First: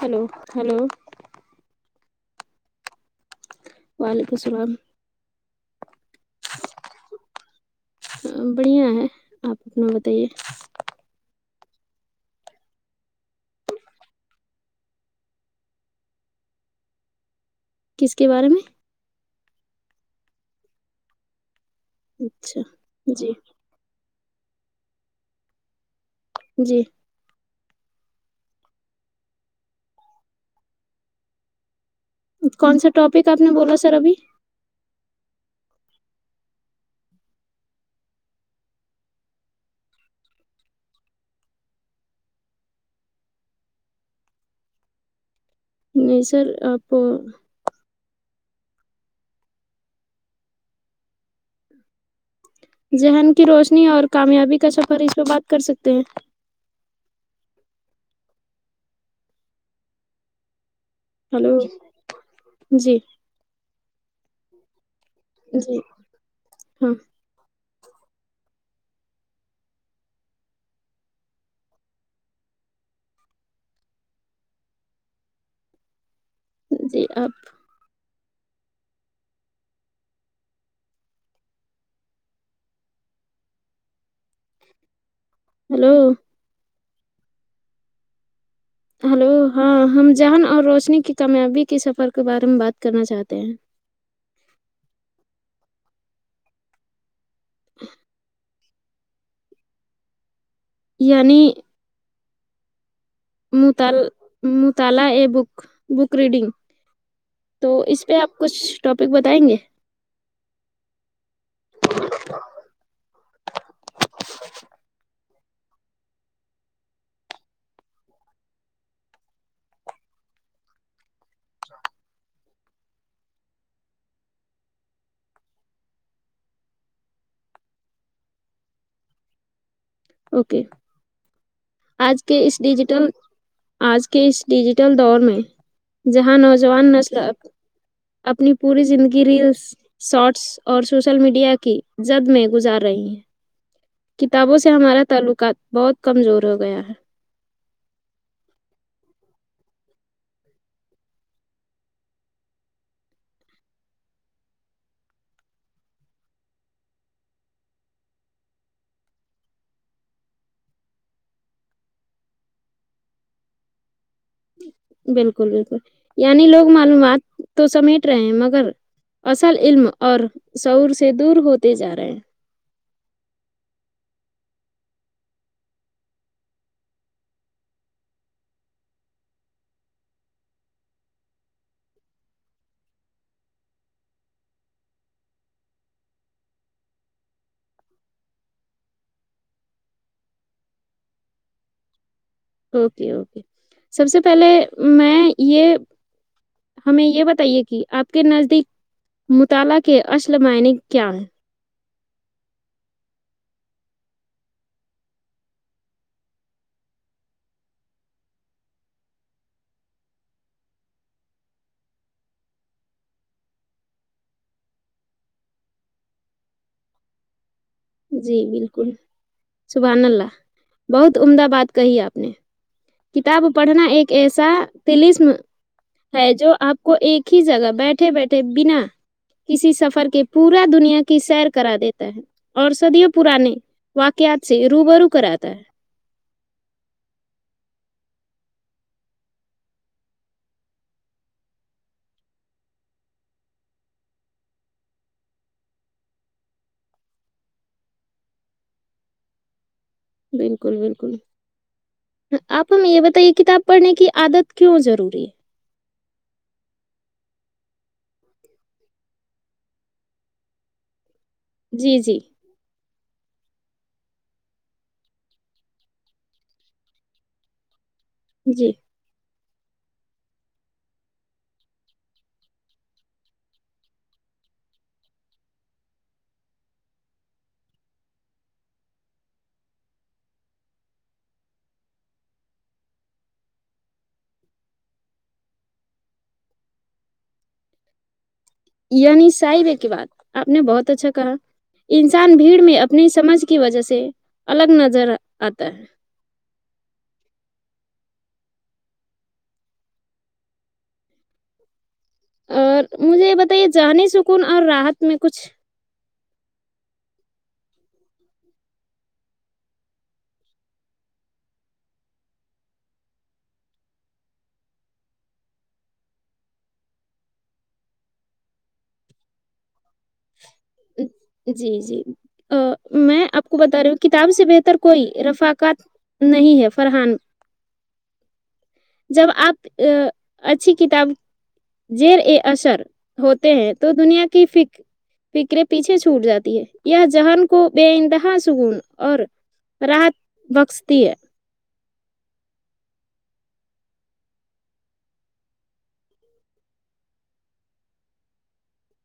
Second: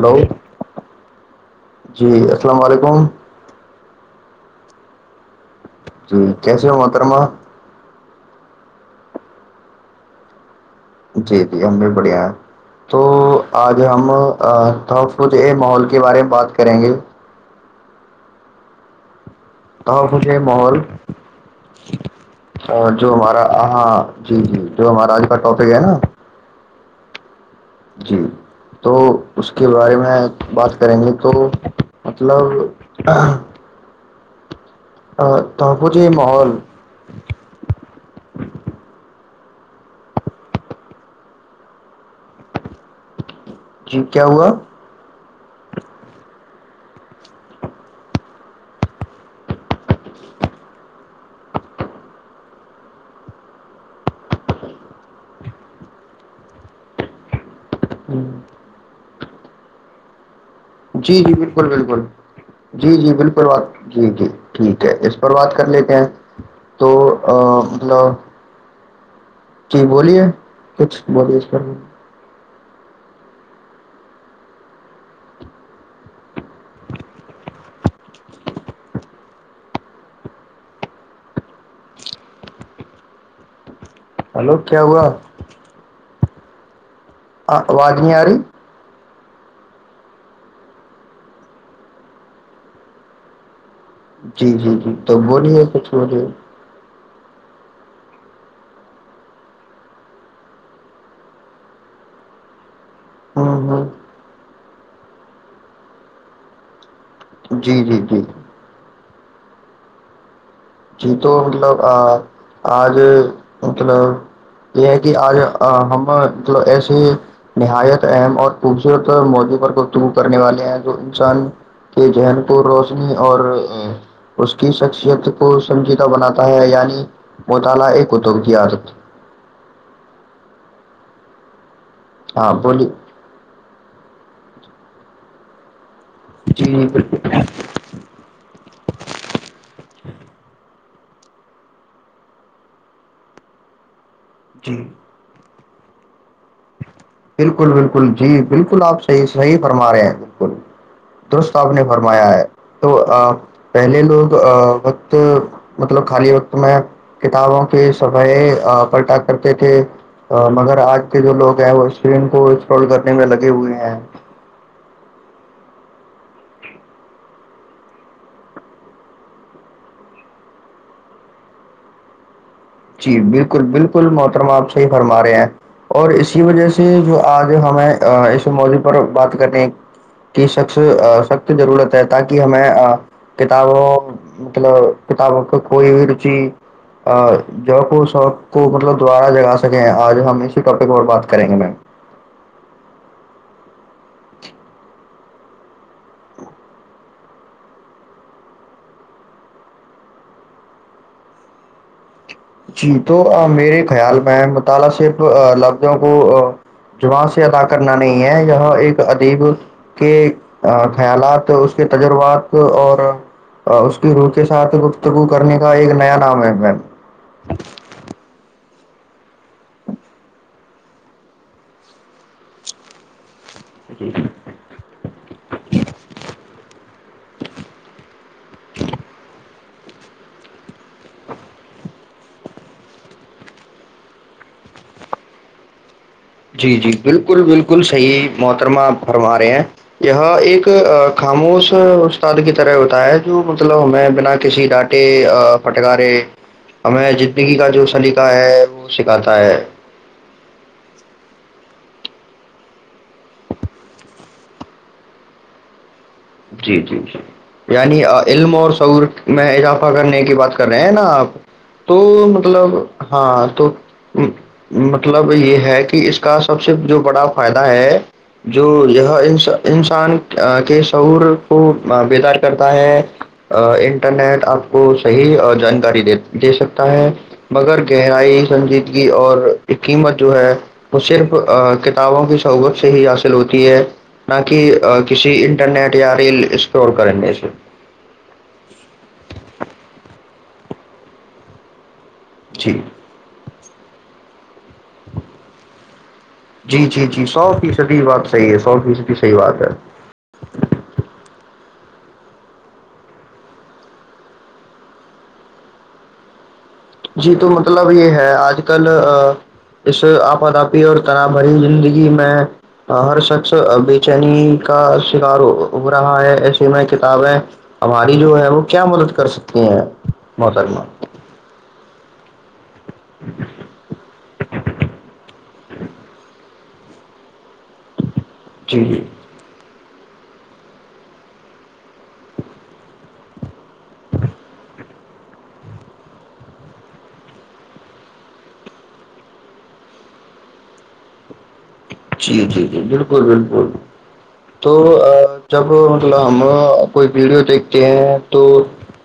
hello hello جی السلام علیکم وعلیکم اللام جی کیسے ہو مترما بڑھیا ہے آپ اپنا بتائیے جی جی ہم بھی بڑھیا ہے تو آج ہم کھ یہ ماحول کے بارے میں بات کریں گے کس کے بارے میں تو بھے محول اچھا اور جو جی ہمارا آاں جی جی جو ہمارا آج کا ٹاپک ہے نا جی جی تو اس کے بارے میں بات کریں گے تو کون سا مطلب ٹاپک آپ نے بولا سر ابھی ا تپ ج محول [unintelligible] جی کیا ہوا نہیں سر آپ ذہن کی روشنی اور کامیابی کا سفر اس پر بات کر سکتے ہیں ہ [inaudible] جی جی ہلو بالکل بالکل جی جی بالکلات جی جی جٹیک اس پر بات کر جی لیتے ہیں تو ہاں نو جی بولیے کچھ بولیے اس جی آپ [unintelligible] ہلو کیا ہوا ہیلو آ واجنی آاری ہلو ہاں ہم جہن اور روشنی کی کامیابی کے سفر کے بارے میں بات کرنا چاہتے ہیں جی جی جی تو بولیے کچھ بولیے [unintelligible] یعنی م ہوں ہوں تال [unintelligible] مطالعہ ا بک بک ریڈنگ تو جی جی اس پہ جی آپ کچھ ٹاپ ک بتائیں گے جی تو مطلب آج مطلب یہ ہے کہ آج ہمل ایسے نہایت اہم اور خوبصورت موضوع پر گفتگو کرنے والے ہیں جو انسان کے ذہن کو روشنی اور اس کی شخصیت کو سمجیدہ بناتا ہے یعنی موطالا ایک ادوگ کی آرت اوکے آج کے ہاں اس بولیے ڈیجیٹل آج کے اس ڈیجیٹل دور میں جہاں جی جی نوجوان بالکل نل اپنی پوری زندگی ریلس شارٹس اور سوشل میڈیا کی زد میں گزار رہی ہیں کتابوں سے ہمارا تعلقات بہت کمزور ہو گیا ہے بالکل بالکل جی بالکل آپ صحیح صحیح فرما رہے ہیں بالکل درست آپ نے فرمایا ہے تو پہلے لوگ وقت مطلب خالی وقت میں کتابوں کے صفح پلٹا کرتے تھے مگر آج کے جو لوگ ہیں وہ اسرین کو انسٹال کرنے میں لگے ہوئے ہیں بالکل بالکل یعنی لوگ معلومات تو سمیٹ رہے ہیں مگر اصل علم اور شور سے دور ہوتے جا رہے ہیں جی بالکل بالکل محترمہ آپ صحیح فرما رہے ہیں اور اسی وجہ سے جو آج ہمیں اس موضع پر بات کرنے کی سخ سخت ضرورت ہے تاکہ ہمیں کتابوں مطلب کتابوں کا کوئی بھی رچی ج کو شوق کو مطلب دوبارہ جگا سکیں آج ہم اسی ٹاپک اور بات کریں گے میم اوکے اوکے سب سے پہلے میں یہ ہمیں یہ بتائیے کہ آپ کے نزدیک مطالعہ کے اصل معنی کیا ہے جی تو میرے خیال میں مطالعہ صرف لفظوں کو جاں سے ادا کرنا نہیں ہے یہ ایک ادیب کے خیالات اس کے تجربات اور اس کی روح کے ساتھ گفتگو کرنے کا ایک نیا نام ہے میم [unintelligible] جی بالکل سبحان اللہ بہت عمدہ بات کہی آپ نے کتاب پڑھنا ایک ایسا تلسم ہے جو آپ کو ایک ہی جگہ بیٹھے بیٹھے بنا کسی سفر کے پورا دنیا کی سیر کرا دیتا ہے اورسدی پرانے واقعات سے روب رو کراتا ہے جی جی بالکل بالکل صحیح محترمہ آپ فرما رہے ہیں یہ ایک خاموش استاد کی طرح ہوتا ہے جو مطلب ہمیں بنا کسی ڈانٹے پھٹکارے ہمیں زندگی کا جو سلیقہ ہے وہ سکھاتا ہے بالکل بالکل آپ ہمیں یہ بتائیے کتاب پڑھنے کی عادت کیوں ضروری ہے جی جی جی یعنی علم اور سعور میں اضافہ کرنے کی بات کر رہے ہیں نا آپ ہے تو جی جی مطلب ہاں تو مطلب یہ ہے کہ اس کا سب سے جو بڑا فائدہ ہے جو جی یہاں اسا انسان کے تعور کو بیدار کرتا ہے انٹرنیٹ آپ کو صحیح جانکاری د دے سکتا ہے مگر گہرائی سنجیدگی اور قیمت جو ہے وہ صرف کتابوں کی صوبت سے ہی حاصل ہوتی ہے نہ کہ کسی انٹر نٹ یاار اسور کر یعنی صاحب ہے کی بات آپ نے بہت اچھا کہا انسان بھیڑ جی میں اپنی سمجھ کی وجہ سے الگ نظر آتا ہے جی جی جی سو فیصدی بات صحی ہے س کی صحیح بات ہے اور مجھے یہ بتائیے جذہنی سکون اور راحت میں کچھ جی تو مطلب یہ ہے آج کل اس آپاداپی اور تنا بھری زندگی میں ہر شخص بے چینی کا شکار ہو رہا ہے ایسیے میں کتابیں ہماری جو ہے وہ کیا مدد کر سکتی ہیں محترمہ جی جی میں آپ کو بتا رہی ہوں کتاب سے بہتر کوئی رفقات نہیں ہے فرحان جی جب آپ ا اچھی کتاب زیر اے اثر ہوتے ہیں تو دنیا کی فکر فکرے پیچھے چھوٹ جاتی ہے یہ جہن کو بے انتہا سکون اور راحت بخشتی ہے جی جی جی بالکل بالکل تو جب مطلب ہم کوئی ویڈیو دیکھتے ہیں تو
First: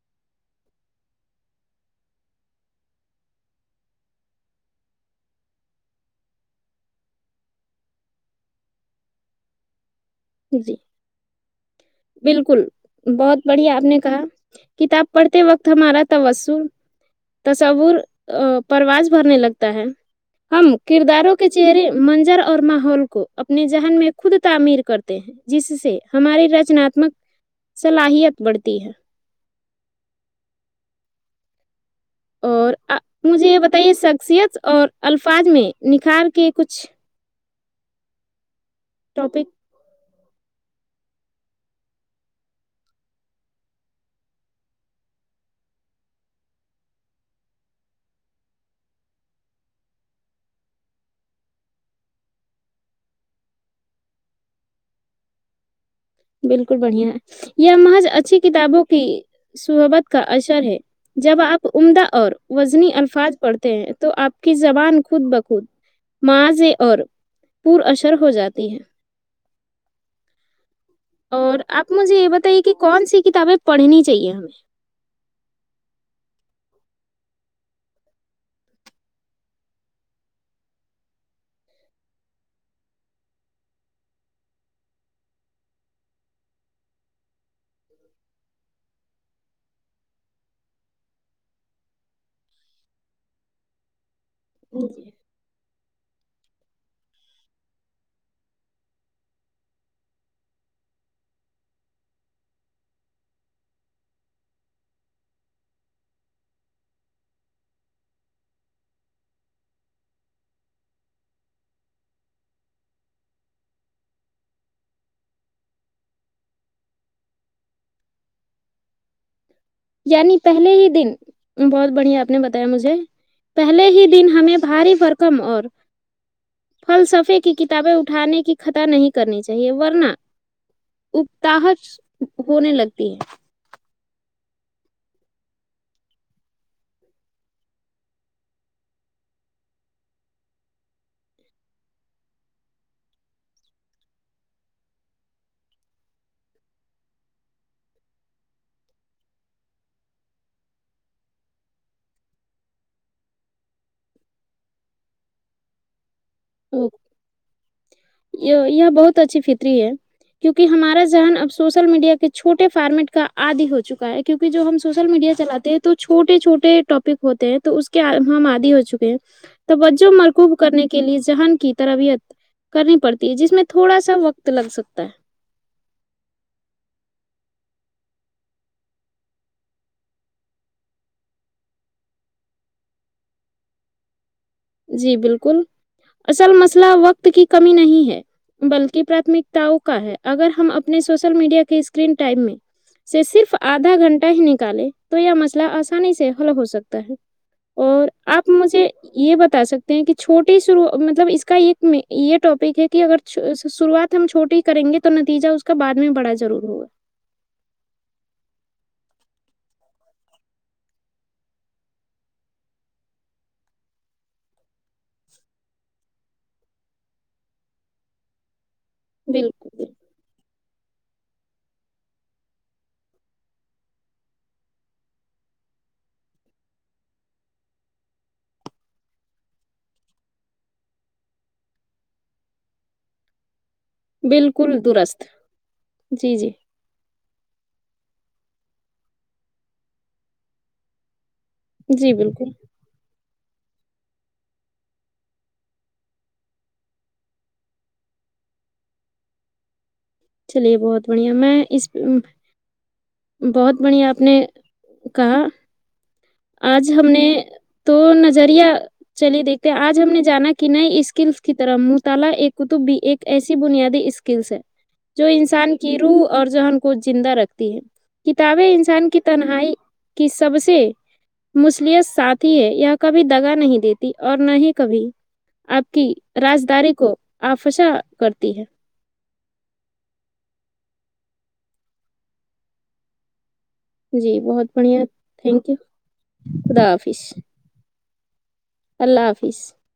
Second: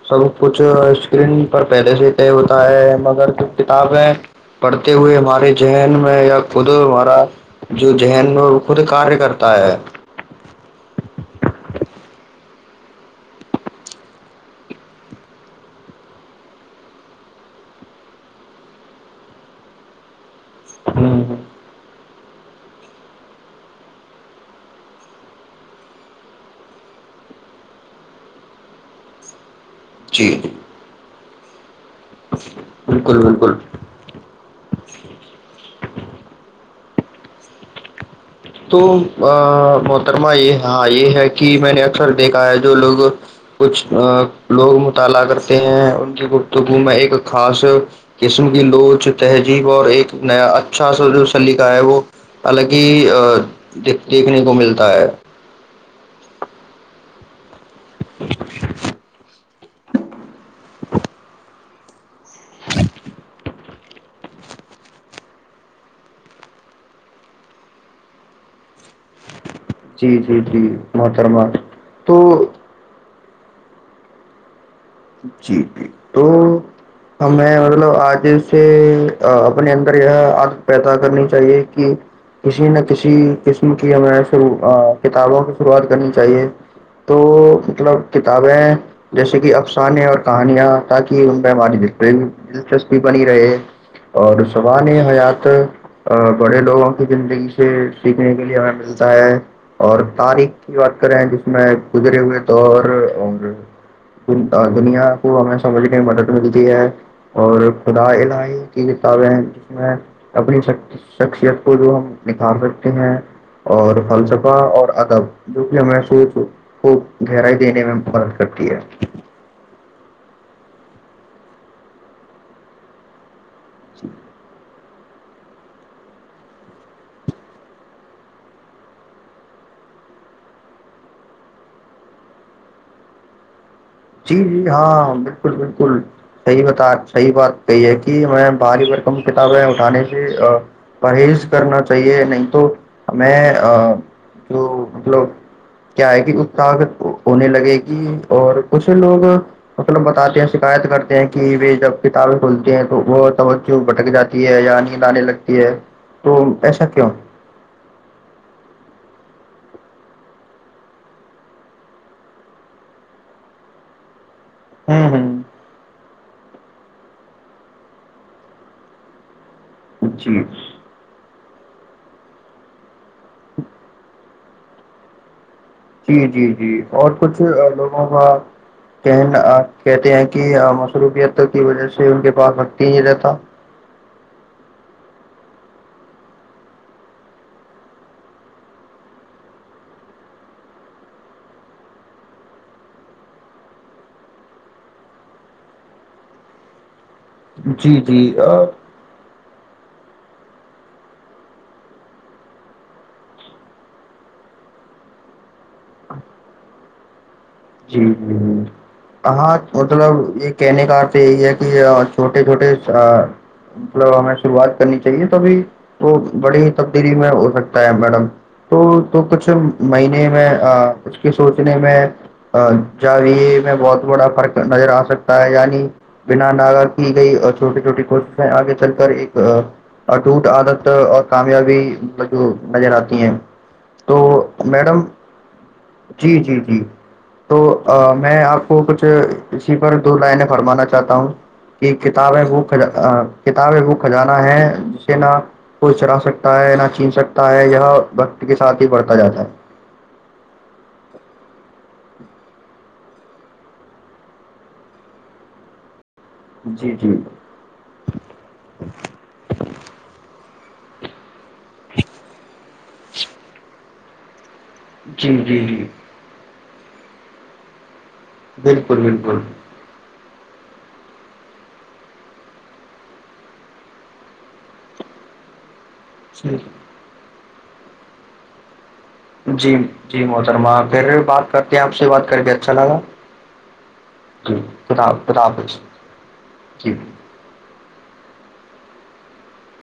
سب کچھ اسکرین پر پہلے سے طے ہوتا ہے مگر جو کتاب ہے پڑھتے ہوئے ہمارے ذہن میں یا خود ہمارا جو ذہن وہ خود کار کرتا ہے جی بالکل بہت بڑھیا آپ نے کہا کتاب پڑھتے وقت ہمارا تسر تصور پرواز بھرنے لگتا ہے ہم ہوں کرداروں ہ کے چہرے منظر اور ماحول کو اپنے ذہن میں خود تعمیر کرتے ہیں جس سے ہماری رج رمک صلاحیت بڑھتی ہے چین اور مجھے بالکل یہ بتائیے شخصیت اور الفاظ میں نکھار کے کچھ تو ٹاپک خترما یہ ہاں یہ ہے کہ میں نے اکثر دیکھا ہے جو لوگ کچھ لوگ مطالعہ کرتے ہیں ان کی گفتگو میں ایک خاص قسم کی لوچ تہذیب اور ایک نیا اچھا سا جو سلیقہ ہے وہ حالکہ دیکھنے کو ملتا ہے بالکل بڑھیا ہے یہ محض اچھی کتابوں کی صحبت کا اثر ہے جب آپ عمدہ اور وزنی الفاظ پڑھتے تو آپ کی زبان خود بخود معاذ اور پر اشر ہو جاتی ہے جی جی جی محترمہ اور آپ مجھے یہ تو بتائیے کہ کون سی کتابیں پڑھنی چاہیے ہمیں جی جی تو ہمیں مطلب آج سے اپنے اندر یہ عادت پیدا کرنی چاہیے کہ کسی نہ کسی قسم کی ہمیںرو کتابوں کی شروعات کرنی چاہیے تو مطلب کتابیں جیسے کہ انے اور کہانیاں تاکہ ان پہ ہماری دلچسپی بنی رہے اور زبان ہمیں یہ حیات بڑے لوگوں کی زندگی سے سیکھنے کے لیے ہمیں ملتا ہے اور تاریخ کی بات کریں جس میں گزرے ہوئے دور اور دنیا کو ہمیں سمجھنے میں مدد ملتی ہے اور خدا الہی کی کتابیں ہیں جس میں اپنی شخصیت کو جو ہم نکھار سکتے ہیں اور فلسفہ اور ادب جو کہ ہمیں سوچ کو گہرائی دینے میں مدد کرتی ہے یعنی پہلے ہی دن بہت بڑھیا آپ نے بتایا مجھے پہلے ہی دن ہمیں بھاری برکم اور فلسفے کی کتابیں اٹھانے کی خطا نہیں کرنی چاہیے ورنہ اتاحک ہونے لگتی ہے جی جی ہاں بالکل بالکل صحیح بتا صحیح بات کہی ہے کہ ہمیں باری بار کم کتابیں اٹھانے سے پرہیز کرنا چاہیے نہیں تو ہمیں جو مطلب کیا ہے کہ است ہونے لگے گی اور اسے لوگ مطلب بتاتے ہیں شکایت کرتے ہیں کہ وہ جب کتابیں کھولتے ہیں تو وہ توجہ بھٹک جاتی ہے یا نیند آنے لگتی ہے تو ایسا اوک کیوں یہ یہ بہت اچھی فر ہے کیونکہ ہمارا ذہن اب سوشل میڈیا کے چھوٹے فارمیٹ کا آدی ہو چکا ہے کیک جو ہم سوشل ہوں میڈیا ہوں چلے ہیں تو چھوٹے چھوٹے ٹاپک ہوتے ہیں تو اس کے ہم عادی ہو چکے ہیں توجہ جی مرکوب کرنے کے لیے کی تربیت کرنی پڑتی جس میں تھوڑا سا وقت تو لگ سکتا ہے جی جی جی اور کچھ لوگوں کا کہن کہتے ہیں کہ مصروفیت کی وجہ سے ان کے پاس وقتی نہیں رہتا جی بالکل اصل مسئلہ وقت کی کمی نہیں ہے بلکہ پراتمکتاؤ کا ہے اگر ہم اپنے سوشل میڈیا کے اسکرین ٹائم میں سے صرف آدھا گھنٹہ ہی نکالے تو یہ مسئلہ آسانی سے حل ہو سکتا ہے جی اور آپ جی مجھے یہ بتا کہ چھوٹیو مطلب اس کا ایک یہ ٹاپک ہے کہ اگر شروعات ہم چھوٹیے ہی کریں گے تو نتیجہ اس کا بعد میں بڑا ضرور ہوا جی جی ج ہاں مطلب یہ کہنے کا ارھ یہی ہے کہ چھوٹے چھوٹے مطلب ہمیں شروعات کرنی چاہیے تبھی تو بڑی ہی تبدیلی میں ہو سکتا ہے میڈم تو تو کچھ بالکل مہینے میں اس کے سوچنے میں جاوے میں بہت بڑا فرق نظر آ سکتا ہے یعنی بنا ن کی گئی چھوٹی چھوٹی کوششیں آگے چل کر ایک اٹوٹ عادت اور کامیابی جو نظر آتی ہے تو بالکل میڈم درست جی جی جی تو میں آپ کو کچھ اسی پر دو لائن فرمانا چاہتا ہوں ایک جی کتاب ہے بالکل وہ کتاب ایک کو خجانہ ہے جسے نہ کوئی چرا سکتا ہے نہ چن سکتا ہے یہ وقت کے ساتھ ہی بڑھتا جاتا ہے چلیے بہت بڑھیا میں اس بہت بڑھیا آپ نے کہا آج جی ہم جی نے تو نظریہ چلی دیکھے آج ہم نے جانا کہ نہیں اسکل [unintelligible] کی طرح من تالا ایک قطب بھی ایک ایسی بنیادی اس اسکلس ہے [unintelligible] جو جی جی انسان جی کی روح اور جو کو زندہ رکھتی ہے [unintelligible] کتابیں بالکل انسان کی بالکل تنہائی کی [unintelligible] سب سے مصلت ساتھی ہے یہ کبھی دگا نہیں دیتی اور نہ ہی کبھی آب [unintelligible] کی جی راجداری کو [unintelligible] آفشاں کرتی ہے [unintelligible] جی جی محترما پھر بات کرتے ہیں آپ سے بات کر کے اچھا لگا جی بہت بڑھیا خدا خدا تھینک یو حافظ خدا جی حافظ اللہ حافظ آفس [unintelligible]